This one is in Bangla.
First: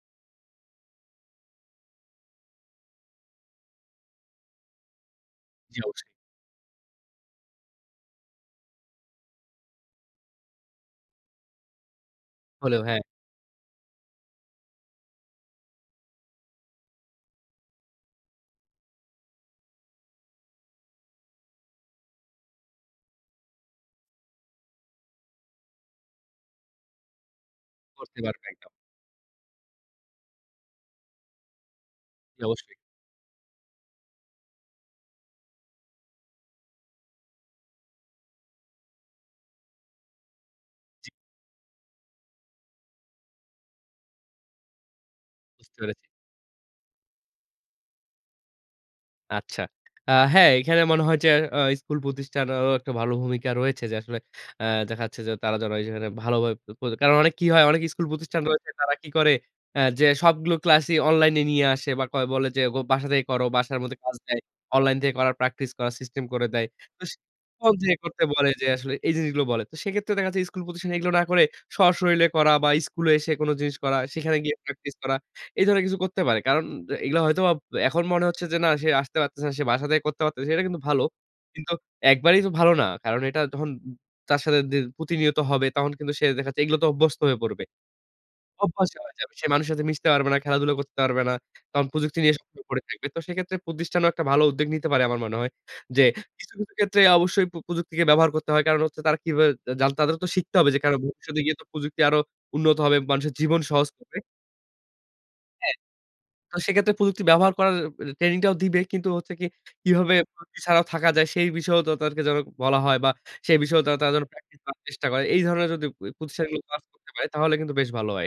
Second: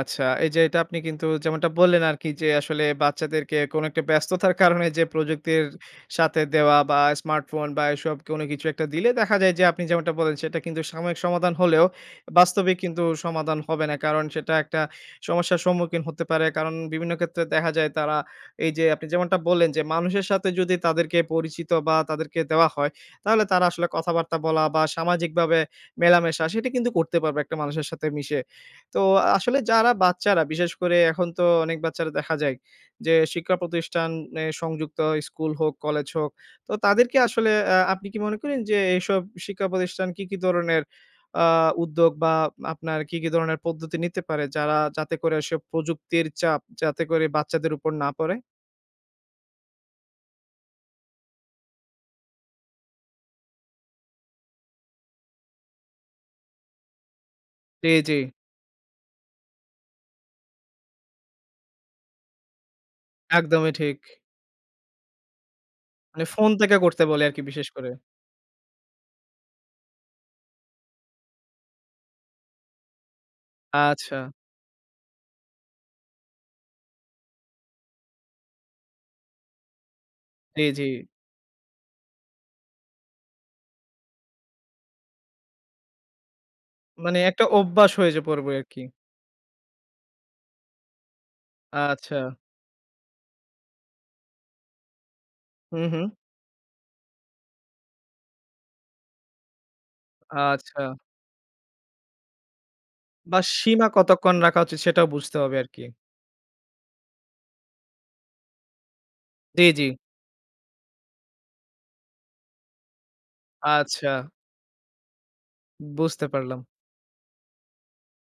আচ্ছা, এই যে, এটা আপনি কিন্তু যেমনটা বললেন আরকি যে, আসলে বাচ্চাদেরকে কোন একটা ব্যস্ততার কারণে যে, প্রযুক্তির জি, অবশ্যই। সাথে দেওয়া বা স্মার্টফোন বা এসব কোনো কিছু একটা দিলে দেখা যায় যে, আপনি যেমনটা বলেন সেটা কিন্তু সাময়িক সমাধান হলেও, বাস্তবিক হলেও, হ্যাঁ। কিন্তু সমাধান হবে না। কারণ সেটা একটা সমস্যার সম্মুখীন হতে পারে কারণ বিভিন্ন ক্ষেত্রে দেখা যায় তারা এই যে, আপনি যেমনটা বললেন যে, মানুষের সাথে যদি তাদেরকে পরিচিত বা তাদেরকে দেওয়া হয়, তাহলে তারা আসলে কথাবার্তা বলা বা সামাজিকভাবে মেলামেশা, সেটি কিন্তু করতে পারবে একটা মানুষের সাথে করতে মিশে। পারবে, একদম। তো আসলে যারা বাচ্চারা, বিশেষ করে এখন তো অনেক বাচ্চারা দেখা জি, যায় অবশ্যই। যে, শিক্ষা প্রতিষ্ঠানে সংযুক্ত স্কুল হোক, কলেজ হোক। তো তাদেরকে আসলে অ্যা আপনি কি মনে করেন যে, এইসব শিক্ষা প্রতিষ্ঠান কি, কি ধরনের আ উদ্যোগ বা আপনার কি, কি ধরনের পদ্ধতি নিতে পারে, যারা যাতে করে এসব বুঝতে পেরেছি। প্রযুক্তির চাপ, যাতে করে বাচ্চাদের উপর না পড়ে? আচ্ছা। আ হ্যাঁ, এখানে মনে হয় যে, অ স্কুল প্রতিষ্ঠানেরও একটা ভালো ভূমিকা রয়েছে যে, আসলে, অ্যা দেখাচ্ছে যে, তারা যেখানে ভালোভাবে পড় কারণ অনেক কি হয়? অনেক জি, স্কুল জি। প্রতিষ্ঠান রয়েছে, তারা কি করে? অ্যা যে, সবগুলো ক্লাসই অনলাইনে নিয়ে আসে বা কয় বলে যে, গো "বাসা থেকে করো।" একদমই বাসার মধ্যে ঠিক। কাজ দেয়। অনলাইন থেকে করার, প্র্যাকটিস করার সিস্টেম মানে করে ফোন দেয়। থেকে করতে তো সে বলে আরকি বিশেষ [unintelligible] ফোন করে। থেকে করতে বলে, যে, আসলে এই জিনিসগুলো বলে। তো সেক্ষেত্রে দেখাচ্ছে স্কুল, পজিশন এগুলো না করে, সশরীলে করা বা স্কুলে এসে কোন জিনিস করা, আচ্ছা। সেখানে গিয়ে প্র্যাকটিস করা। এ ধরনের কিছু করতে পারে। কারণ এগুলো হয়তোবা এখন মনে হচ্ছে যে, "না, সে আসতে পারতেছে না। সে বাসা থেকে করতে পারতেছে।" সেটা জি, কিন্তু জি। ভালো। কিন্তু একবারেই তো ভালো না। কারণ এটা যখন তার সাথে দি প্রতিনিয়ত হবে, তখন কিন্তু সে দেখাচ্ছে এগুলো তে মানে অভ্যস্ত হয়ে একটা পড়বে অভ্যাস হয়ে যায় পুরোপুরি আরকি। অভ্যাস হয়ে যাবে। সে মানুষের সাথে মিশতে পারবে না, খেলাধুলা করতে পারবে না। তখন প্রযুক্তি আচ্ছা। নিয়ে সবসময় পড়ে থাকবে। তো সেক্ষেত্রে প্রতিষ্ঠানও একটা ভালো উদ্যোগ নিতে পারে আমার মনে হয়। হুম, যে, হুম। কিছু, কিছু ক্ষেত্রে অবশ্যই পো প্রযুক্তিকে ব্যবহার করতে হয়। কারণ হচ্ছে তারা কিভাবে জা জানতে, তাদেরও তো শিখতে হবে যে, কেন আচ্ছা। ভবিষ্যতে গিয়ে তো প্রযুক্তি আরো উন্নত হবে, মানুষের বা জীবন সীমা সহজ করবে কতক্ষণ রাখা উচিত? সেটাও বুঝতে হবে হ্যাঁ। আরকি। তো সেক্ষেত্রে প্রযুক্তি ব্যবহার করার অ ট্রেনিং টাও দিবে। কিন্তু হচ্ছে কি জি, জি। কিভাবে প্রযুক্তি ছাড়াও থাকা যায়? সেই বিষয়েও তাদেরকে যেন বলা হয় বা সেই বিষয়েও তা তারা যেন আচ্ছা। প্র্যাকটিস করার চেষ্টা করে। এই ধরনের যদি প বুঝতে প্রতিষ্ঠাগুলো পারলাম। কাজ করতে পারে, তাহলে কিন্তু বেশ ভালো হয়।